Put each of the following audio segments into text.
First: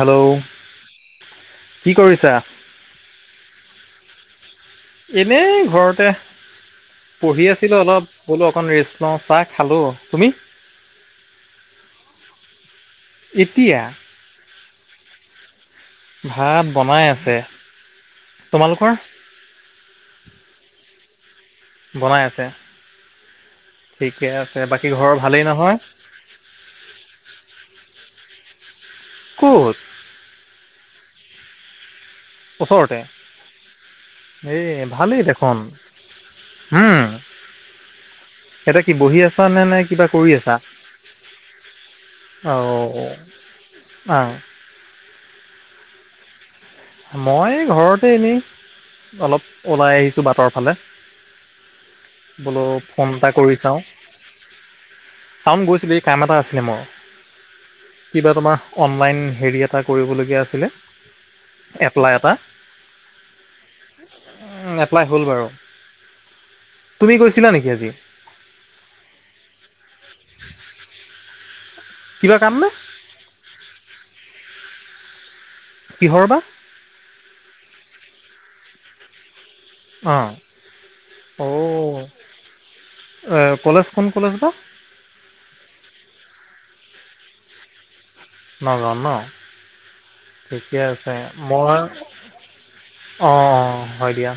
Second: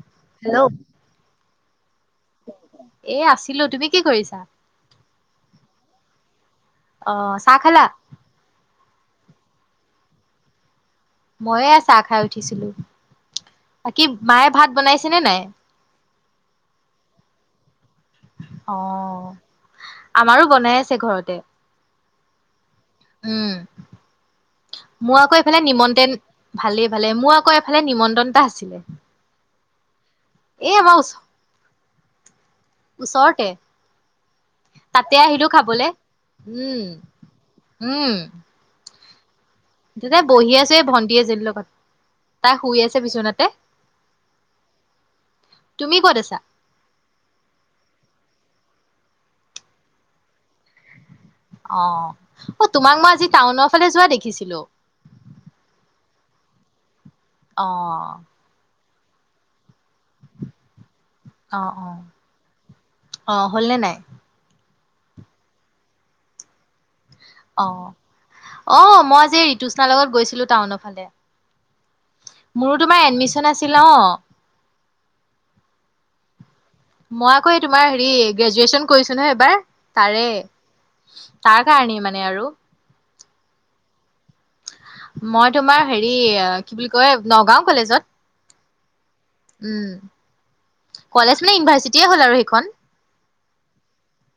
Hello কি কৰিছা? এ আছিলো, তুমি কি কৰিছা? এনেই ঘৰতে অ পঢ়ি চাহ আছিলো খালা অলপ। বুলো অকণ ৰেষ্ট ল‌ওঁ চাহ খালোঁ, তুমি? মই এয়া চাহ খাই উঠিছিলো, এতিয়া বাকী মায়ে ভাত বনাইছেনে নাই? ভাত বনাই আছে। তোমালোকৰ? অ' আমাৰো বনাই আছে ঘৰতে। বনাই আছে, উম ঠিকে আছে, বাকী ঘৰৰ ভালেই নহয়। ভালেই ভালে, মোৰ আক এফালে নিমন্ত্ৰণ এটা আছিলে। ক'ত? এই আমাৰ ওচ। ওচৰতে। এই তাতে ভালেই আহিলো দেখোন, খাবলে উম হুম। এতিয়া কি বহি আছা নে নে। কিবা দুইটা কৰি বহি আছা? আছে এ ভন্টি এজনীৰ লগত, তাই অ' শুই আছে বিচনাতে। অ'। তুমি ক'ত আছা? মই ঘৰতে এনেই অলপ ওলাই আহিছো বাটৰ ফালে। অ অ বোলো তোমাক ফোন মই আজি এটা কৰি টাউনৰ চাওঁ। ফালে যোৱা দেখিছিলো। টাউন গৈছিলো এই কাম এটা আছিলে মোৰ অ কিবা তোমাৰ। অনলাইন হেৰি এটা কৰিবলগীয়া আছিলে। অ অ এপ্লাই এটা। অ হ'লনে নাই উম এপ্লাই হ'ল বাৰু তুমি গৈছিলা অ নেকি আজি অ' মই আজি ঋতুষ্ণাৰ লগত গৈছিলো টাউনৰ ফালে। কিবা কাম নে? মোৰো তোমাৰ এডমিচন আছিল অ'। কিহৰ বা মই আকৌ এই তোমাৰ হেৰি, গ্ৰেজুৱেচন কৰিছো নহয় এবাৰ। তাৰে অ'। তাৰ কাৰণেই অ'। মানে আৰু। এ কলেজ খন কত আছিলে মই তোমাৰ হেৰি কি বুলি কয় নগাও কলেজত। নগাঁৱত ন উম, ঠিকে আছে। কলেজ মানে মই ইউনিভাৰ্চিটিয়ে হ'ল আৰু সেইখন। অ হয় দিয়া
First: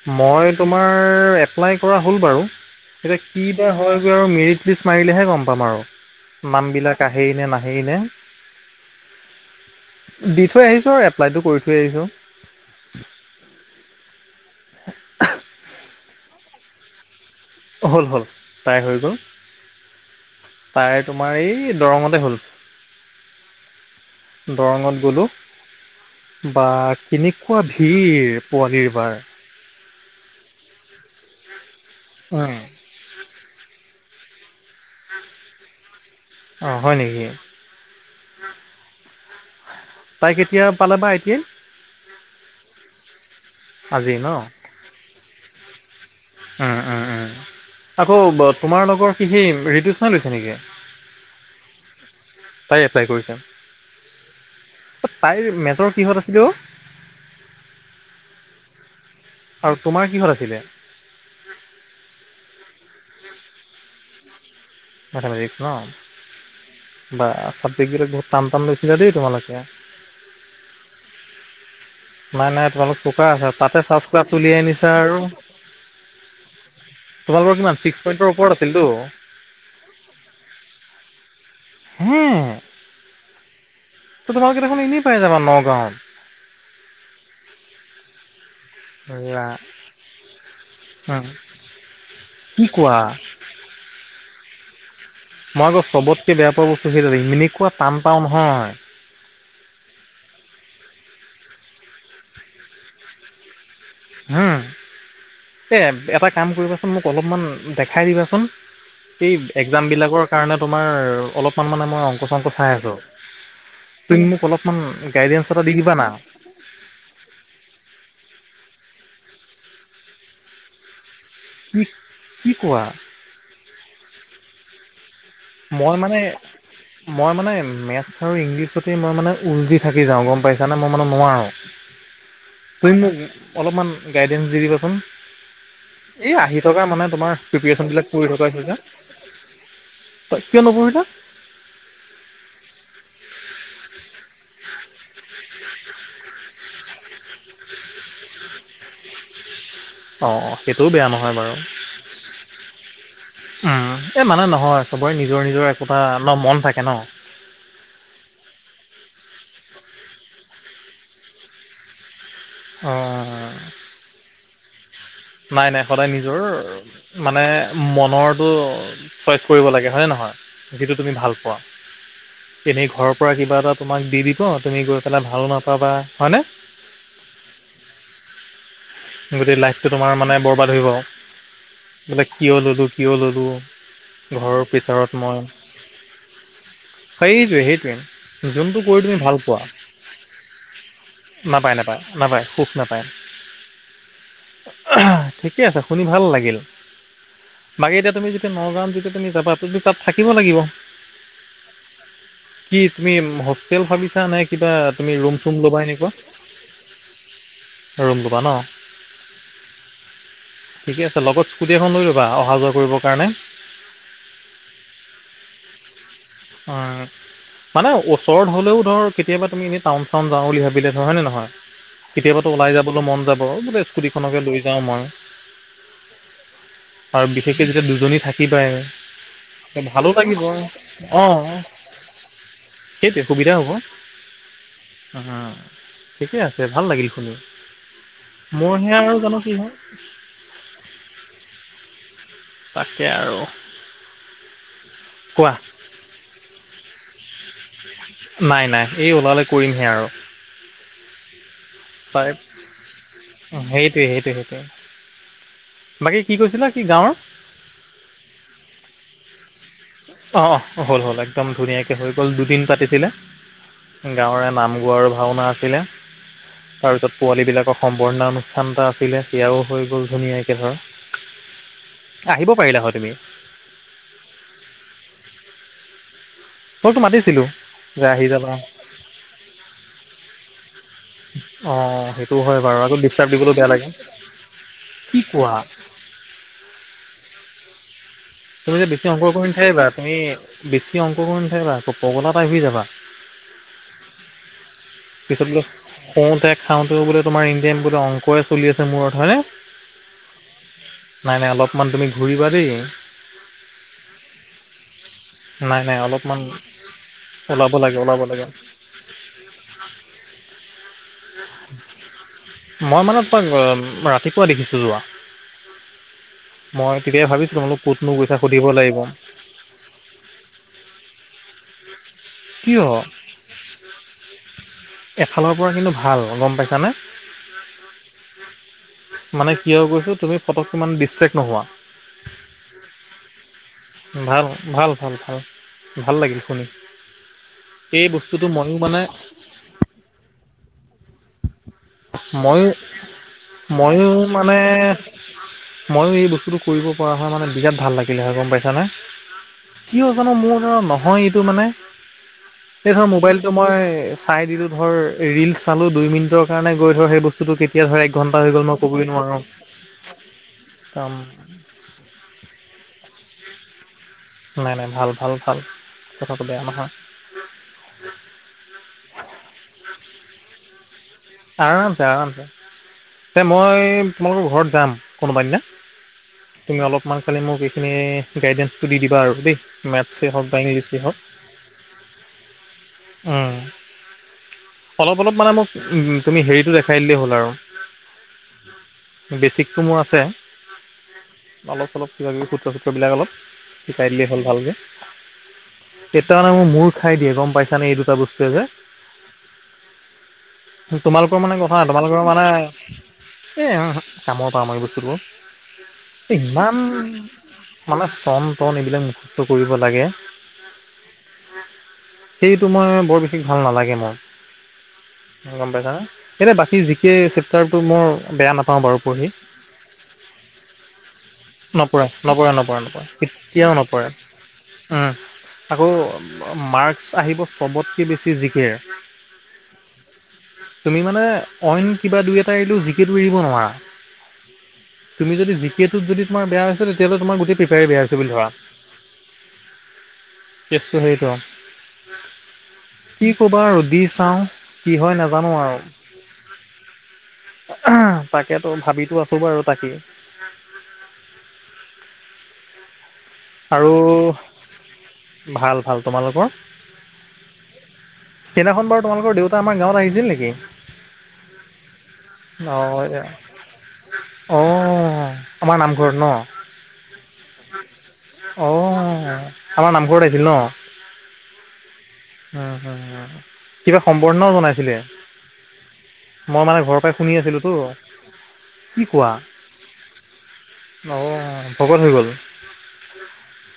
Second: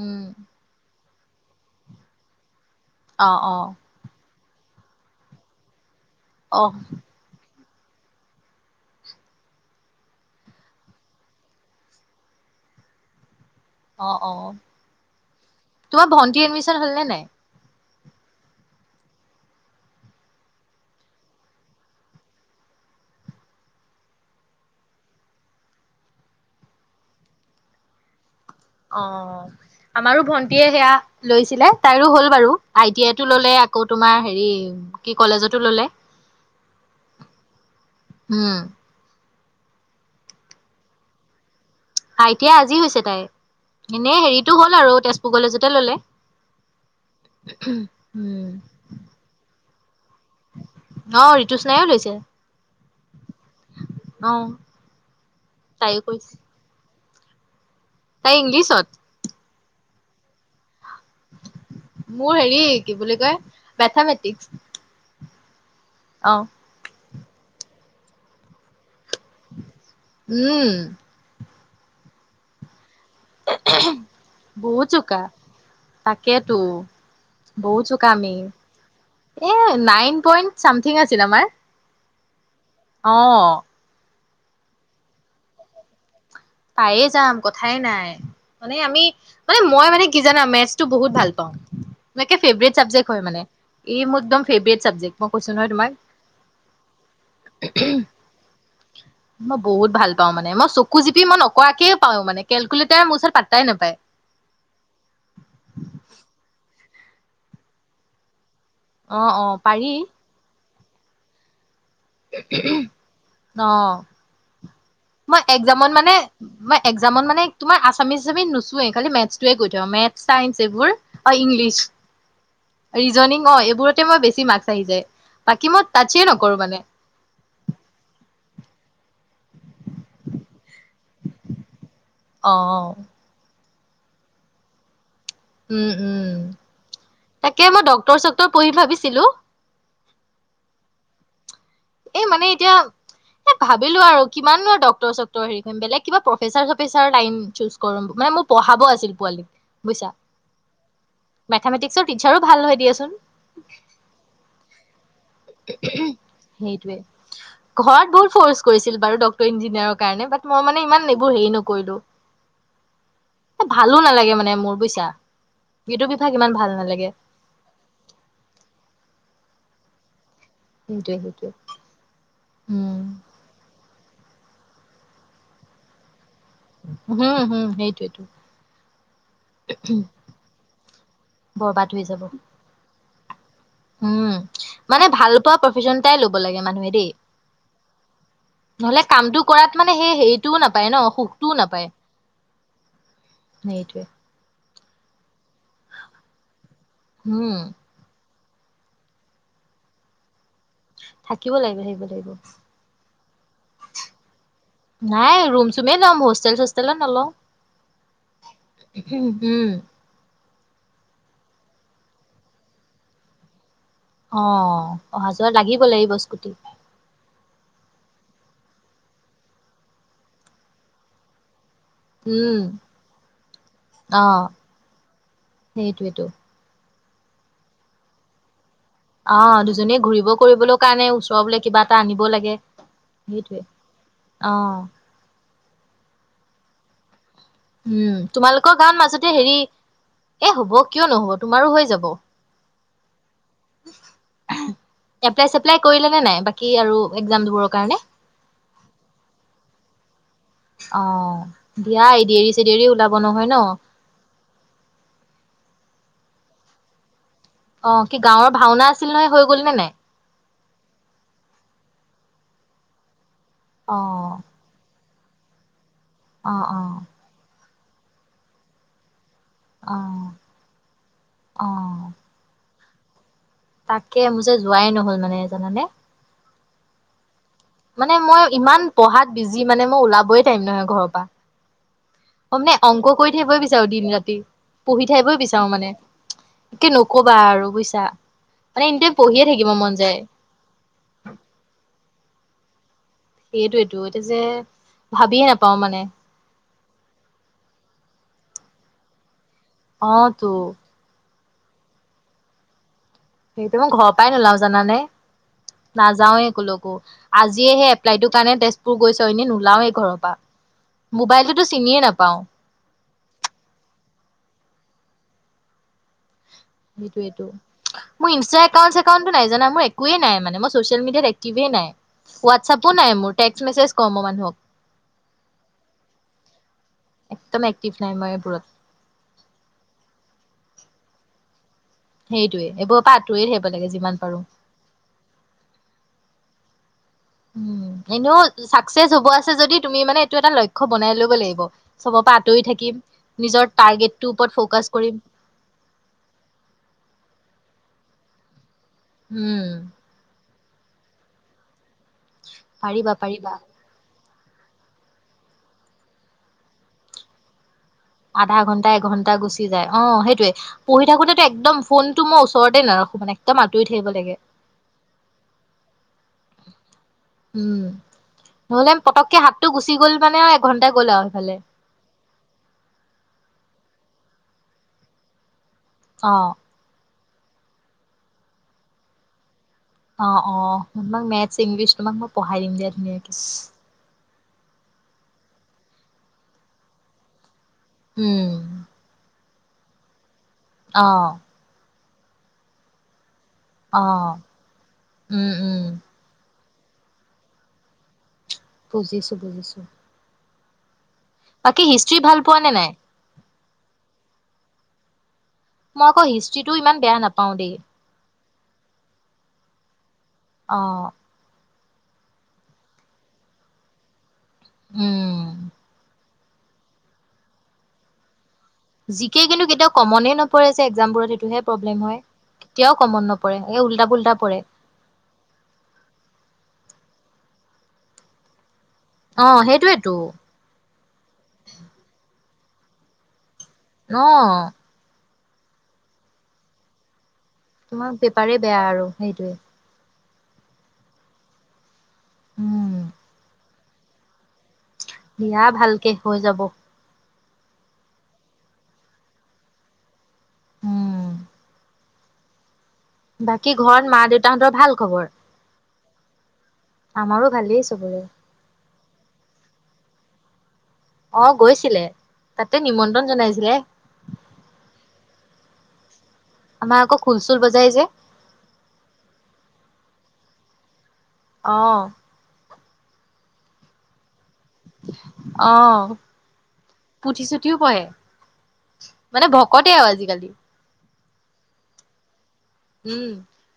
উম মই তোমাৰ মোৰ এপ্লাই কৰা হল বাৰু এতিয়া অ কি অ বা হয়। আৰু মেৰিট লিষ্ট মাৰিলেহে গম পাম আৰু অ নামবিলাক আহেই নে নাহেই নে। দি থৈ আহিছো আৰু এপ্লাইটো কৰি থৈ আহিছো অ' অ [unintelligible] তোমাৰ ভন্তি এডমিশ্যন হল নে নাই হ'ল হ'ল তাইৰ হৈ গ'ল। তাইৰ তোমাৰ এই দৰঙতে হ'ল। দৰঙত গ'লো বা কেনেকুৱা ভিৰ। পোৱালিৰ অ বাৰ। আমাৰো ভন্টিয়ে সেয়া লৈছিলে তাইৰো হ'ল বাৰু উম, আই টি আইত। টোললে আকৌ তোমাৰ হেৰি কি কলেজতো ললে। অ' হয় নেকি। উম। তাই কেতিয়া পালে বা I T I I T I আজি হৈছে তাইৰ আজি এনে ন হেৰিটো হ'ল আৰু তেজপুৰ কলেজতে ললে। অ অ অ আকৌ উম তোমাৰ লগৰ কি সেই ৰিতু তাই লৈছে নেকি অ ঋতুস্নায়ো লৈছে তাই এপ্লাই কৰিছে। অ তাইৰ মেজৰ তাইও কিহত কৰিছে আছিলে অ তাই ইংলিছত। আৰু তোমাৰ কিহত আছিলে মোৰ হেৰি কি বুলি কয় মেথামেটিক্স। মেথামেটিক্স ন। অ বা ছাবজেক্টবিলাক বহুত টান টান লৈছিলা দেই তোমালোকে। উম। নাই নাই তোমালোক চোকা আছা তাতে ফাৰ্ষ্ট ক্লাছ উলিয়াই বহুত আনিছা আৰু। চোকা তাকেতো তোমালোকৰ কিমান বহুত ছিক্স চোকা পইন্টৰ আমি ওপৰত আছিলতো। এ নাইন পইণ্ট চামথিং আছিল আমাৰ। হুম। অ'। তোমালোকে দেখোন এনেই পাই যাবা নগাঁৱত। পায়ে যাম কথাই নাই। মানে আমি, মানে মই মানে কি জানা, মেথছটো বহুত ভাল পাওঁ। একে কি ফেভ্রেত কোৱা চাবজেক্ট হয় মানে, এই মোৰ একদম ফেভ্ৰেত চাবজেক্ট। কৈছো মই নহয় আকৌ তোমাক চবতকে বেয়া পোৱা বস্তু সেইটো, এনেকুৱা টান পাও নহয়। মই বহুত ভাল পাওঁ মানে, মই চকু মই নকৰাকে পাও মানে কেলকুলেটাৰ মোৰ ওচৰত পাত্তাই নাপায়। উম, এই এটা কাম কৰিবাচোন, মোক অলপমান দেখাই দিবাচোন। অ', সেই অ', এক্সাম পাৰি বিলাকৰ কাৰণে তোমাৰ অলপমান মানে মই অকং আছো অ', তুমি মোক অলপমান মই গাইডেঞ্চ এটা দি একজামত দিবানা। মানে মই এক্সাম মানে তোমাৰ আছামিছি নোচোৱৱে খালি মেথটোৱে কৈ থ মেথচ চাইন্স এইবোৰ। অ', ইংলিছ কি কি কোৱা ৰিজনিং অ', এইবোৰ মই বেছি মাৰ্কছ আহি যায়। বাকী মই মানে টাচে নকৰো মানে মই মানে মেথ্ছ আৰু ইংলিছতেই মই মানে উলজি থাকি যাওঁ গম পাইছা। জানা মই মানে নোৱাৰোঁ অ', তুমি মোক অলপমান গাইডেঞ্চ দি দিবাচোন। উম, এই উম, আহি থকা মানে তোমাৰ তাকে মই প্ৰিপচন বিলাক ডক্তৰ পৰি চক্তৰ থকাই পঢ়ি হৈছে। ভাবিছিলো কিয় ন'। [unintelligible] এ মানে এতিয়া এ ভাবিলোঁ আৰু কিমান ডক্টৰ চক্টৰ হেৰি কৰিম প্ৰফেচাৰ চ লাইন চুচ ম মানে মোৰ পঢ়াব আছিল পোৱালীক। অ', সেইটোও বেয়া নহয় বাৰু। মেথামেটিক্সৰ টিচাৰো ভাল হয় দিয়াচোন এই মানে নহয় সবৰে নিজৰ, নিজৰ একোটা ন মন থাকে ন। সেইটোৱে ঘৰত বহুত ফ'ৰ্চ কৰিছিল বাৰু ডক্টৰ ইঞ্জিনিয়াৰৰ কাৰণে ব মই মানে ইমান এইবোৰ হেৰি নকৰিলো। অ'। ভালো নালাগে মানে মোৰ বুজিছা। নাই, নাই এইটো সদায় বিভাগ ইমান ভাল নালাগে নিজৰ মানে মনৰতো চইচ কৰিব লাগে হয়ে নহয়। যিটো তুমি সেইটোৱে ভাল সেইটোৱে পোৱা, এনেই উম ঘৰৰ পৰা কিবা এটা তোমাক দি দিব, তুমি গৈ পেলাই ভাল নাপাবা হয়নে। উম হুম, সেইটৱেটো। গোটেই লাইফটো তোমাৰ মানে বৰবাদ হৈ যাব, বৰবাদ হৈ যাব বোলে কিয় ল'লো, কিয় ল'লো। উম, ঘৰৰ মানে প্ৰেছাৰত ভাল মই পোৱা প্ৰফেশচনটাই লব লাগে মানুহে দেই। সেইটোৱে সেইটোৱে যোনটো কৰি নহলে তুমি ভাল কামটো পোৱা কৰাত মানে সেই হেৰিটোও নাপায় ন সুখটোও নাপায়। নাপায় সুখ নাপায় সেইটোৱে। ঠিকে আছে, শুনি ভাল লাগিল। উম। বাকী এতিয়া তুমি যেতিয়া নগাঁৱত যেতিয়া তুমি যাবা তুমি তাত থাকিব লাগিব। থাকিব লাগিব, থাকিব লাগিব। কি তুমি হোষ্টেল ভাবিছা নে? কিবা তুমি ৰুম নাই চুম ল'বা চুমেই এনেকুৱা ল'ম হোষ্টেল চোষ্টেলত নলওঁ। ৰুম ল'বা ন। উম। ঠিকে আছে লগত স্কুটি এখন লৈ ল'বা অহা যোৱা কৰিবৰ কাৰণে। অ', অহা যোৱা লাগিব, লাগিব এই স্কুটি। উম, মানে ওচৰত হ'লেও ধৰ কেতিয়াবা তুমি এনে টাউ চাউন যাওঁ বুলি ভাবিলে ধৰ হয় ননেে নহয়। কেতিয়াবাতো উম, ওলাই যাবলৈ মন যাব বোলে স্কুটিখনকে অ', লৈ যাওঁ মই। সেইটোৱেতো। আৰু বিশেষকে যেতিয়া দুজনী থাকি পায়। অ, দুজনীয়ে ঘূৰিব কৰিবলও কাৰণে অঁ ওচৰ বোলে কিবা এটা আনিব লাগে সুবিধা সেইটোৱে। হ'ব অ'। [unintelligible] ঠিকে আছে, ভাল লাগিল শুনি। উম, তোমালোকৰ মোৰহে গান আৰু মাজতে জানো কি হেৰি, হয় এ হব কিয় নহব। তোমাৰো হৈ যাব। তাকে আৰু। এপলাই কোৱা চেপলাই কৰিলেগে নাই? বাকি আৰু এক্সাম দিবৰ কাৰণে। নাই নাই, এই ওলালে কৰিমহে আৰু। অ দিয়া এ দেৰি চে দেৰি ওলাব নহয় ন? এই সেইটোৱে সেইটোৱে। বাকী কি কৈছিলে? কি গাঁৱৰ? অ, কি গাঁৱৰ ভাওনা আছিল নহয়। হৈ গ'ল নে নাই? অঁ অঁ, হ'ল হ'ল। একদম ধুনীয়াকৈ হৈ গ'ল দুদিন পাতিছিলে। অ'। গাঁৱৰে নাম গোৱাৰ ভাওনা আছিলে। অ', অ', তাৰপিছত পোৱালিবিলাকৰ সম্বৰ্ধনা অনুষ্ঠান এটা আছিলে। সেয়াও হৈ গ'ল অ', ধুনীয়াকৈ অ', ধৰা। আহিব পাৰিলা হয় তুমি? তাকে মোৰ যে যোৱাই নহল মানে, জানানে? মইতো মাতিছিলো। মানে মই ইমান পঢ়াত বিজি মানে মই ওলাবয় টাইম নহয়। ঘৰ পা। অঁ সেইটো অ হয় মানে বাৰু আকৌ অংক ডিষ্টাৰ্ব কৰি দিবলৈও থাকিবই বেয়া বিচাৰো লাগে। দিন ৰাতি। পঢ়ি কি থাকিবই কোৱা বিচাৰো মানে। [unintelligible] নকবা আৰু বুইছা? তুমি মানে যে এনি বেছি টাইম অংক পঢ়িয়ে কৰি থাকিব নাথাকিবা। মন তুমি যায় বেছি অংক কৰি নাথাকিবা, পগলা টাইপ হৈ যাবা। সেইটোৱেটো এতিয়া যে ভাবিয়ে পিছত বোলে নাপাও মানে? শুওঁতে খাওঁতেও বোলে তোমাৰ ইণ্ডিয়ান বোলে অংক ই চলি আছে মূৰত হয়নে? অঁ, তো। নাই নাই অলপমান তুমি ঘূৰিবা দেই! সেইটো মই ঘৰৰ পৰাই নোলাও জানানে? নাই নাই অলপমান নাযাওৱে কলৈকো। ওলাব আজিহে লাগে এপ্লাই ওলাব তোৰ লাগে। কাৰণে তেজপুৰ গৈছ। এনেই নোলাওেই ঘৰ পা। মোবাইলটোতো চিনিয়ে নাপাওঁ? মই মানে তই ৰাতিপুৱা দেখিছো যোৱা। মই তেতিয়া সেইটোৱেটো। ভাবিছো। [unintelligible] মোৰ ইনষ্টা একাউন্ট চেকাউনটো নাই জানা? মোৰ একোৱে নাই মানে। মই চচিয়েল মেডিয়াত এক্টিভে নাই। কিয় হোৱাটছআপো নাই মোৰ। টেক্স মেছেজ কওঁ মও মানুহক। এফালৰ পৰা কিন্তু ভাল, গম পাইছানে? একদম এক্টিভ নাই মই এইবোৰত। মানে কিয় কৈছো তুমি পতকে ইমান ডি্চটেক্ট নোহোৱা। সেইটোৱে এইবোৰ পা আতৰি হে ভাল ভাল ভাল ভাল। ভাল লাগিল শুনি। উম, এই এনেও বস্তুটো ময়ো মানে চাকচেছ হব আছে যদি তুমি মানে এইটো এটা লক্ষ্য বনাই লব লাগিব। চবৰ পৰা আঁতৰি ময়ো থাকিম নিজৰ ময়ো টাৰ্গেটটো মানে ওপৰত ফকাচ কৰিম। ময়ো এই বস্তুটো কৰিব পৰা হয় মানে বিৰাট ভাল লাগিলে হয়, গম পাইছানে? উম। কিয় জানো মোৰ [unintelligible] নহয় এইটো মানে। সেই ধৰ পাৰিবা মোবাইলটো পাৰিবা মই, চাই দিলো ধৰ, ৰিলচ চালো দুই মিনিটৰ কাৰণে গৈ ধৰ সেই বস্তুটো কেতিয়া ধৰা, আধা ঘন্টা এঘণ্টা গুচি যায়, অঁ সেইটোৱে। পঢ়ি নোৱাৰোঁ থাকোতেতো একদম ফোনটো মই ওচৰতে নাৰাখো মানে, একদম আতৰি থাকিব লাগে। নাই নাই ভাল ভাল ভাল কথাটো বেয়া নহয়! উম নহ'লে পটককে হাতটো গুচি গ'ল মানে আৰু এঘণ্টাই গ'ল আৰু সেইফালে, আৰামছে, আৰাম ছে এ মই মোৰ ঘৰত যাম! কোনোবা দিনা অ তুমি অলপমান খালি মোক এইখিনি গাইডেন্ঞ্চটো দি দিবা আৰু দেই! মেথছেই অঁ, হওক বা অঁ, ইংলিছেই হওক তোমাক মেথছ ইংলিছ তোমাক মই পঢ়াই দিম দিয়া ধুনীয়াকে! উম, অলপ অলপ মানে মোক তুমি হেৰিটো দেখাই দিলেই হ'ল আৰু উম বেছিক, তটো মোৰ আছে অ অলপ চলপ কিবা কিবি সূত্ৰসূত্ৰবিলাক অলপ, অ শিকাই দিলে হ'ল ভাল কে, উম উম কেতিয়া মানে মোৰ মূৰ খাই দিয়ে গম পাইছানে এই দুটা বস্তুৱে য়ে, বুজিছো বুজিছোঁ? তোমালোকৰ মানে কথা হিষ্ট্ৰী তোমালোকৰ ভাল মানে? পোৱা নে নাই এ [unintelligible] [inaudible] কামৰ পৰা আমাৰি বস্তুটো মই আকৌ এ হিষ্ট্ৰীটো ইমান বেয়া নাপাও দেই মানে চন টন এইবিলাক মুখস্থ কৰিব লাগে! অঁ, সেইটো তোমাৰ বৰ বেছি ভাল নালাগে মোৰ! উম গম পাইছানে ইনেই বাকী জি কে চেপটাৰটো মোৰ বেয়া নাপ, জিকে কিন্তু কেতিয়াও কমনে নপৰে জে এক্জামবোৰত সেইটোহে প্ৰব্লেম নপৰে হয়, নপৰে নপৰে কেতিয়াও নপৰে কমন নপৰে কেতিয়াও এ উল্টা পুল্টা পৰে, উম, আকৌ মাৰ্কস আহিব চবতকে বেছি জিকে! অঁ, সেই টো ৱেটো? তুমি মানে অইন কিবা দুই এটা এৰিলো জিকেতো এৰিব নোৱাৰা! অঁ তুমি যদি জি কে ত যদি তোমাৰ বেয়া হৈছে তেতিয়া হলে তোমাৰ গোটে, তোমাৰ পেপাৰে বেয়া আৰু সেইটোৱে? কেচ হেৰিট' উম কি কবা আৰু দি চাওঁ কি হয় না দিয়া ভালকে হৈ যাব। তাকেতো ভাবিতো আছো বাৰু তাকে। উম। বাকী আৰু ঘৰত মা দেউতাহঁতৰ ভাল খবৰ? ক'ৰ ক'ৰ? আমাৰো ভালেই চবৰে। সেইদিনাখন বাৰু তোমালকৰ দেউতা আমাত গাঁৱত আহিছিল নেকি? অ', গৈছিলে। তাতে অ' এয়া নিমন্ত্ৰণ জনাইছিলে। অ', আমাৰ নামঘৰত ন'? আমাৰ আকৌ খুল চুল বজাই যে। অ', আমাৰ নামঘৰত আহিছিল ন'? অ'। উম, কিবা সম্বৰ্ণও জনাই চিলে, অ মই মানে ঘৰৰ পাই শুনি পুথি আছিলোঁ তো। চুথিও পঢ়ে মানে ভকতে অ, আজিকালি। অ', ভকত হৈ গ'ল? উম,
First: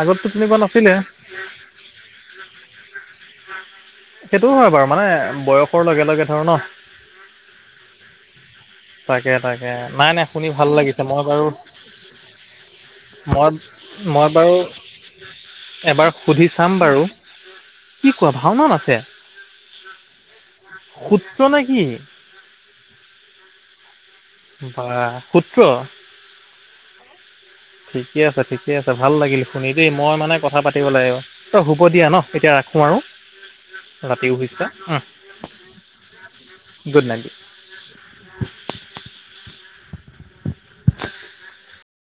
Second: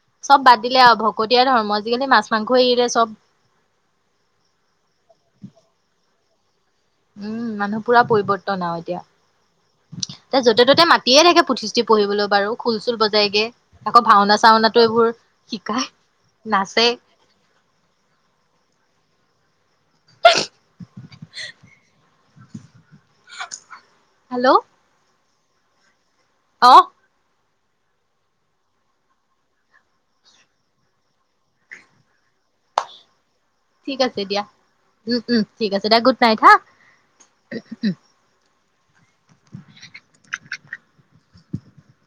আগততো চব তেনেকুৱা বাদ দিলে নাছিলে। আৰু ভকতীয়া ধৰ্ম আজিকালি মাছ মাংস এৰিলে চব। [inaudible] সেইটো হয়, বাৰু মানে বয়সৰ লগে, লগে ধৰ ন'। উম, মানুহ পুৰা পৰিৱৰ্তন আৰু তাকে তাকে। এতিয়া। নাই নাই তে' শুনি যতে ভাল ত'তে লাগিছে। মই মাতিয়ে থাকে বাৰু পুথিছ টি পঢ়িবলৈ বাৰু খুল চুল বজাইগে, মই আকৌ মই ভাওনা বাৰু চাওনাটো এইবোৰ শিকাই, এবাৰ সুধি চাম নাচে। বাৰু। কি কোৱা ভাওনাও নাছে? সূত্ৰ নে কি? হাল্লো? বা সুত্ৰ! অ'। ঠিকে আছে, ঠিকে আছে। ভাল লাগিল শুনি দেই, মই মানে কথা পাতিব লাগিব। অ', হ'ব দিয়া ন' এতিয়া ৰাখোঁ আৰু। ঠিক আছে ৰাতিও দিয়া। হৈছে উম, উম, ঠিক আছে দিয়া গুড নাইট হা'। Good night